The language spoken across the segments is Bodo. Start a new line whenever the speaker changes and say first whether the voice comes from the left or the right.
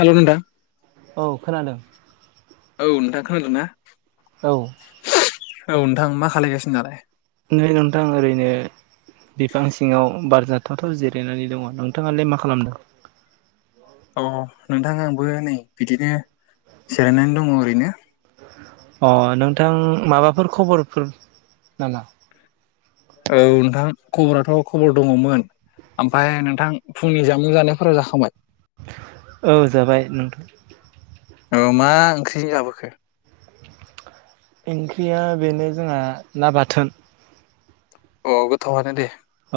left: हेल' नोंथां।
right: औ खोनादों।
left: औ नोंथां खोनादोंना।
right: औ।
left: औ नोंथां मा खालायगासिनो दालाय?
right: नै नोंथां ओरैनो बिफां सिङाव बार जादों। बारजाथावथाव जिरायनानै दङ नोंथाङालाय मा खालामदों।
left: अ नोंथां आंबो नै बिदिनो जिरायनानै दङ ओरैनो।
right: अ नोंथां माबाफोर खबरफोर नामा?
left: औ नोंथां खबराथ' खबर दङमोन ओमफ्राय नोंथां फुंनि जामुं जानायफोरा जाखांबाय।
right: औ जाबाय नोंथां।
left: औ मा ओंख्रिजों जाबोखो?
right: ओंख्रिया बेनो जोंहा ना बाथोन।
left: अ गोथावआनो दे।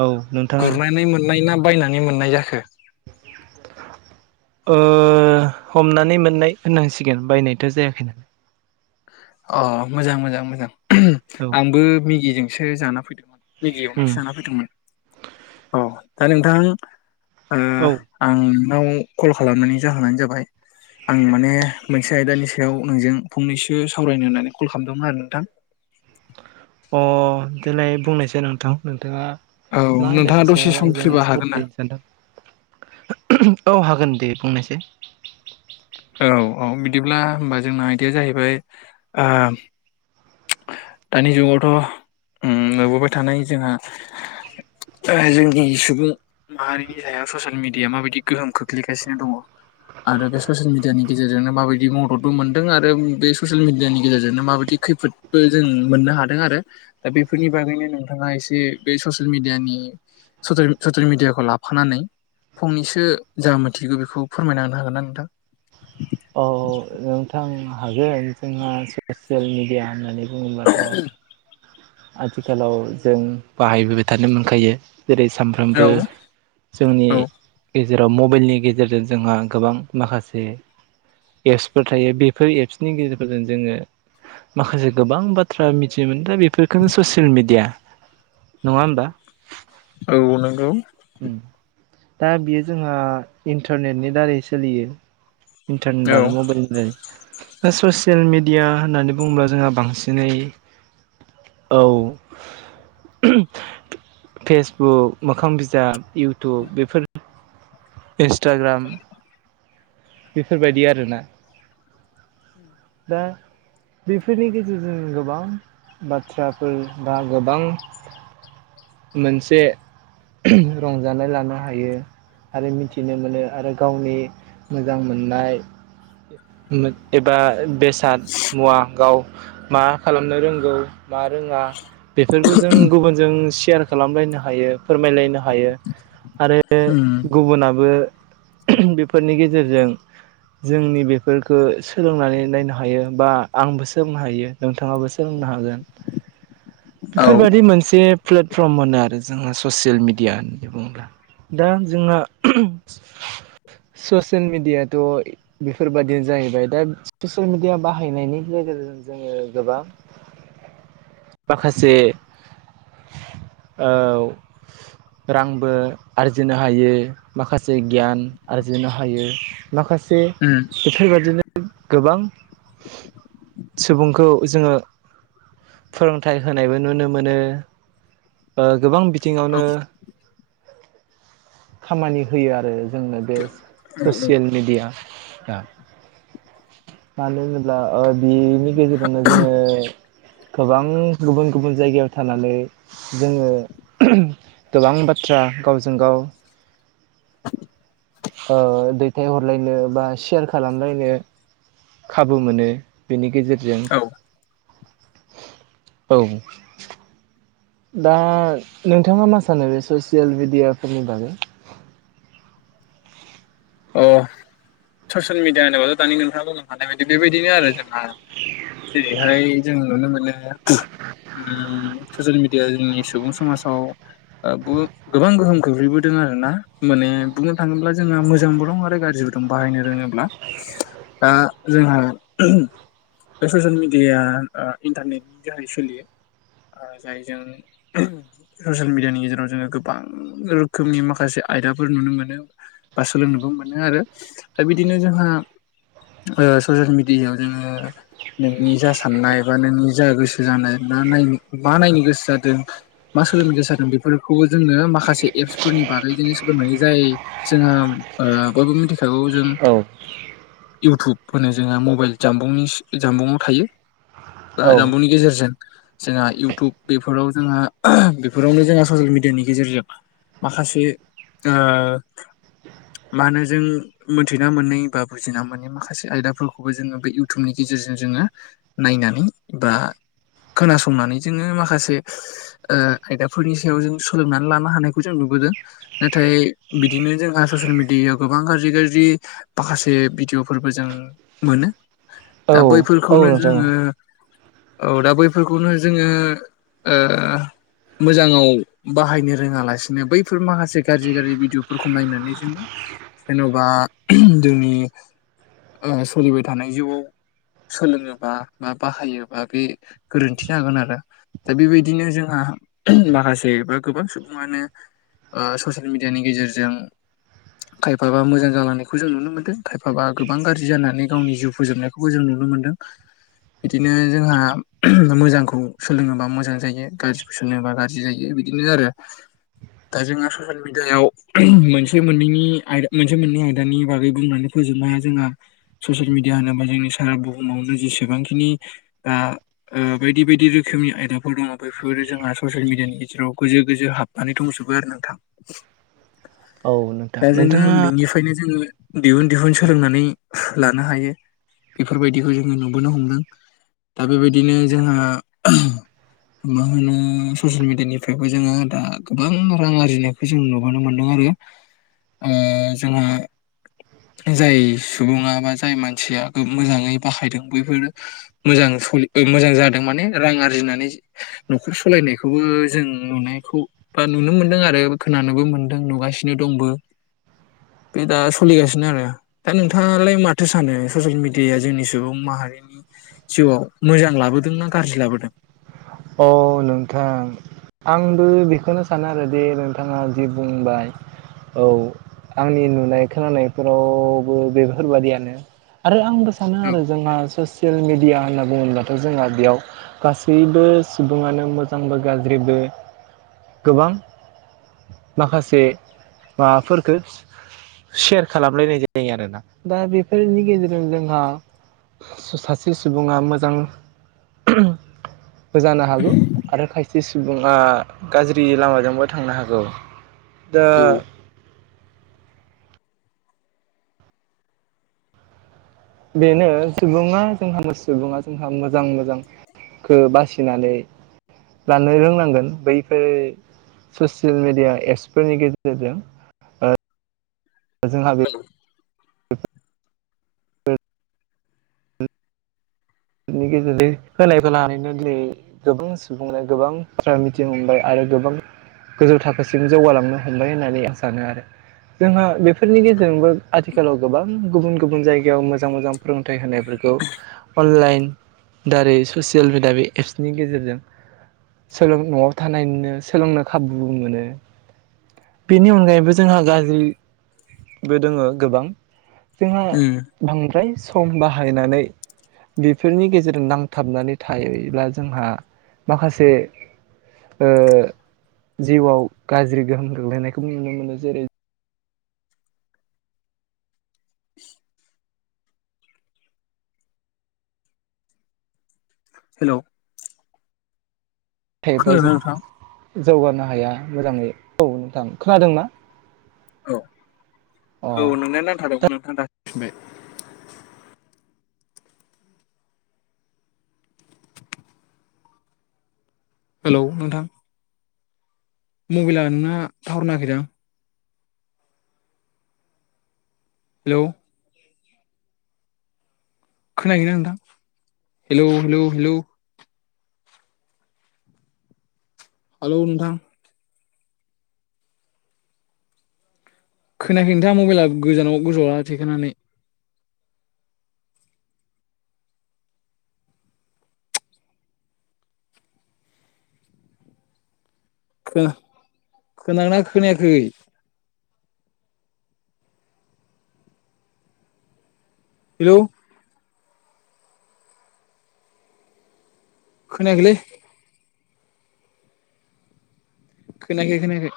right: औ नोंथाङालाय
left: गुरनानैय मोननाय ना बायनानै मोननाय जाखो।
right: हमनानै मोननाय होननांसिगोन बायनायथ' जायाखै नालाय।
left: अ मोजां मोजां मोजां।
right: औ
left: आंबो मिगिजों एसे जाना फैदोंमोन। मिगि
right: उम
left: एवनायसो जाना फैदोंमोन औ। दा नोंथां।
right: औ
left: आं। नोंनाव कल खालामनानै जाहोनानो जाबाय आं माने मोनसे आयदानि सायाव नोंजों फंनैसो सावरायनो होननानै कल खालामदोंमोन आरो नोंथां।
right: अ देलाय बुंनायसाय नोंथां नोंथाङा।
left: औ
right: मा
left: नोंथाङा
right: आइदानि
left: दसे
right: सायाव
left: सम
right: आंजों
left: फ्रिबा हागोन ना?
right: सावरायलायनो सानदों। औ हागोन दे बुंनायसाय।
left: औ औ बिदिब्ला होमबा जोंना आइदाया जाहैबाय। दानि जुगावथ' नुबोबाय थानाय जोंहा जोंनि सुबुं माहारिनि सायाव ससियेल मिडिया माबायदि गोहोम खोख्लैगासिनो दङ आरो बे ससियेल मिडियानि गेजेरजोंनो माबायदि मददबो मोनदों आरो बे ससियेल मिडियानि गेजेरजोंनो माबायदि खैफोदबो जों मोननो हादों आरो दा बेफोरनि बागैनो नोंथाङा एसे बे ससिल मिडियानि ससियेल मिडियाखौ लाफानानै फंनैसो जा मोनथिगौ बेखौ फोरमायनांनो हागोनना नोंथां।
right: औ नोंथां हागोन जोंहा ससियेल मिडिया होननानै रुमन मट' आथिखालाव जों बाहायबोबाय थानो मोनखायो जेरै सानफ्रोमबो
left: औ
right: जोंनि जेराव मबाइलनि गेजेरजों जोंहा गोबां माखासे एप्स फोर थायो बेफोर एप्सनि गेजेरफोरजों जोङो माखासे गोबां बाथ्रा मिथिनो मोनो दा बेफोरफोरखौनो ससियेल मेडिया नङा होमबा?
left: औ नोंगौ।
right: उम दा बियो जोंहा इन्टारनेटनि दारै सोलियो। इन्टारनेट आरो मबाइलनिफ्राय ससियेल मेडिया होननानै बुङोब्ला जोंहा बांसिनै औ फेसबुक मोखां बिज जाब इउटुब बेफोर इन्सटाग्राम बेफोरबायदि आरोना?
left: [inaudible]
right: बेफोरनि गेजेरजों गोबां बाथ्राफोर बा गोबां मोनसे रंजानाय लानो हायो आरो मिथिनो मोनो आरो गावनि मोजां मोननाय मो एबा बेसाद मुवा गाव मा खालामनो रोंगौ मा रोङा बेफोरखौ जों गुबुनजों सेशयार खालामलायनो हायो फोरमायलायनो हायो आरो गुबुनाबो बेफोरनि गेजे गेजेरजों जोंनि बेफोरखौ सोलोंनानै नायनो हायो बा आंबो सोलोंनो हायो नोंथाङाबो सोलोंनो हागोन बेफोरबायादि मोनसे प्लेटफर्म होनो आरो जोंहा ससियेल मिडिया होननानै बुङोब्ला दा जोंना ससियेल मेडियाथ' बेफोरबादिनो जाहैबाय दा ससिल मिडिया बाहायनायनि गेजेरजों जोङो गोबां माखासे औ रांबो आरजिनो हायो माखासे गियान आरजिनो हायो। माखासे बेफोरबादिनो गोबां सुबुंखौ जोङो फोरोंथाइ होनायबो नुनो मोनो बा गोबां बिथिङावनो खामानि होयो आरो जोंनो बे ससियेल मेडिया [unintelligible] मानो होनोब्ला ओ बिनि गेजेरजोंनो जोङो गोबां गुबुन गुबुन जायगायाव थानानै जोङो गोबां बाथ्रा गाव जों गाव ओ दैथाय हरलायनो बा सेयार खालामलायनो खाबु मोनो बेनि गेजेर जों
left: औ
right: औ, दा नोंथाङा मा सानो बे ससियेल मेडियाफोरनि बागै?
left: अ' ससियेल मिडियानि बागै दानि नोंथाङा बुंलांखानाय बायदि बेबायदिनो आरो जोंहा जेरैहाय जों नुनो मोनो। [unintelligible] उम ससियेल मिडियानि सुबुं समाजआव ओ बुहुत गोबां गोहोम खोख्लैबोदों आरोना माने बुंनो थाङोब्ला जोङो मो जांबो दं आरो गाज्रिबो दं बाहायनो रोङोब्ला, दा जोंहा बे स'सियेल मिडियाया ओ इन्टारनेटनि जोहै सोलियो ओ जायजों ससियेल मिडियानि गेजेराव जोङो गोबां रोखोमनि माखासे आयदाफोर नुनो मोनो। बा सोलोंनोबो मोनो आरो दा बिदिनो जोंहा ओ स'सियेल मेडियायाव जोङो नोंनि जा साननाय बा नोंनि जा गोसो जानाय ना नाय मा नायनो गोसो जादों मा सोलोंनो गोसो जादों बेफोरखौबो जोङो माखासे एप्सफोरनि बागै जोंनो सोलोंनो हायो जाय जोंहा ओ बयबो मिथिखागौ जों
right: औ
left: इउटुब होनो जोंहा मबाइल जामबुंनि जामबुंआव थायो बा
right: औ
left: जामबुंनि गेजेरजों जोंहा इउटुब बेफोराव जोंहा बेफोरावनो जोंहा स'सियेल मिडियानि गेजेरजों माखासे ओ मा होनो जों मोनथिना मोनै बा बुजिना मोनै माखासे आयदाफोरखौबो जोङो बे इउटुबनि गेजेरजों जोङो नायनानै बा खोनासंनानै जोङो माखासे ओ आयदाफोरनि सायाव जों सोलोंनानै लानो हानायखौ जों नुबोदों नाथाय बिदिनो जोंहा ससियेल मिडियायाव गोबां गाज्रि गाज्रि माखासे भिडिअ' फोरबो जों मोनो
right: औ
left: दा बै
right: औ
left: फोरखौनो
right: नोंथां
left: जोङो औ दा बैफोरखौनो जोङो ओ मोजाङाव बाहायनो रोङालासिनो बैफोर माखासे गाज्रि गाज्रि भिडिअ'फोरखौ नायनानै जो ङो जेन'बा जोंनि ओ सलिबाय थानाय जिउआव सोलोङोबा बा बाहायोबा बे गोरोन्थि जागोन आरो दा बेबायदिनो जोंहा माखासे बा गोबां सुबुङानो ओ स'सियेल मिडियानि गेजेरजों खायफाबा मोजां जालांनायखौ जों नुनो मोनदों, खायफाबा गोबां गाज्रि जानानै गावनि जिउ फोजोबनायखौबो जों नुनो मोनदों। बिदिनो जोंहा मोजांखौ सोलोङोबा मोजां जायो गाज्रिखौ सोलोङोबा गाज्रि जायो। बिदिनो आरो दा जोंहा ससियेल मिडियायाव मोनसे बे मोननैनि आय मोनसे मोननै आयदानि बागै बुंनानै फोजोबनो हाया जोंना, स'सियेल मिडिया होनोबा जोंनि सारा बुहुमावनो जेसेबांखिनि ओ बायदि बायदि रोखोमनि आयदाफोर दङ बेफोरो जोंहा स'सियेल मिडियानि गेजेराव गोजो गोजो हाबनानै दंजोबो आरो नोंथां।
right: औ नोंथां
left: दा जोङो
right: नोंथाङा
left: बेनिखायनो जोङो दिहुन दिहुन सोलोंनानै लानो हायो बेफोर बायदिखौ जोङो नुबोनो हमदों दा बेबायदिनो जोंहा मा होनो स'सियेल मिडियानिफ्रायबो जोङो दा गोबां रां आरजिनायखौ जों नुबोनो मोनदों आरो। ओ जोंहा जाय सुबुङा, बा जाय मानसिया मोजाङै बाहायदों बैफोर मोजां सलि ओ मोजां जादों माने रां आरजिनानै न'खर सलायनायखौबो जों नुनायखौ बा नुनो मोनदों आरो खोनानोबो मोनदों, नुगासिनो दंबो। बे दा सोलिगासिनो आरो, दा नोंथाङालाय माथो सानो स'सियेल मिडियाया जोंनि सुबुं माहारिनि जिउआव मोजां लाबोदों ना गाज्रि लाबोदों?
right: अ' नोंथां आंबो बेखौनो सानो आरो दि नोंथाङा जि बुंबाय, औ आंनि नुनाय खोनानायफोरावबो बेफोरबादियानो आरो आंबो सानो आरो जोंहा स'सियेल मिडिया होनना बुङोब्लाथ' जोंहा बेयाव गासैबो सुबुङानो मोजांबो गाज्रिबो गोबां माखासे माबाफोरखौ सेयार खालामलायनाय जायो आरोना। दा बेफोरनि गेजेरजों जोंहा सासे सुबुङा मोजां [unintelligible] बोजानो हागौ आरो खायसे सुबुङा गाज्रि लामाजोंबो थांनो हागौ। दा
left: औ
right: बेनो सुबुङा जोंहा सुबुङा जोंहा मोजां मोजां खो बासिनानै लानो रोंनांगोन बैफोर स'सियेल मेडिया एप्सफोरनि गेजेरजों ओ जोंहा बे नि गेजेरजों होनायखौ लानानैनो दिनै गोबां सुबुंनो गोबां बाथ्रा मिथिनो मोनबाय आरो गोबां गोजौ थाखोसिम जौगालांनो हमबाय होननानै आं सानो आरो। जोंहा बे फोरनि गेजेरजोंबो आथिखालाव गोबां गुबुन गुबुन जायगायाव मोजां मोजां फोरोंथाइ होनायफोरखौ अनलाइन दारै ससियेल मेडिया बे एप्सनि गेजेरजों सोलों न'आव थानायनैनो सोलोंनो खाबुबो मोनो। बेनि अनगायैबो जोंहा गाज्रिबो दोङो गोबां जोंहा
left: उम
right: दांनिफ्राय सम बाहायनानै बेफोरनि गेजेरजों नांथाबनानै थायोब्ला जोंहा माखासे ओ जिउआव गाज्रि गोहोम गोग्लैनायखौ नुनो मोनो जेरै-
left: हेल'
right: थायोब्ला
left: खोनादोंना
right: जों
left: नोंथां?
right: जौगानो हाया मोजाङै औ नोंथां खोनादों ना?
left: औ औ नोंनिया नांथाबदोंमोन नोंथां दा फिनबाय हेलौ नोंथां मबाइला नोंना टावार नाङाखैदां। हेलौ खोनायाखैना नोंथां हेलौ हेलौ हेलौ हालौ नोंथां खोनायाखै नोंथां मबाइला गोजानाव गोजौआव ला थिखोनानै। खोआ खोनागोना खोनायाखै? हेलौ खोनायाखैलै। खोनायाखै खोनायाखै।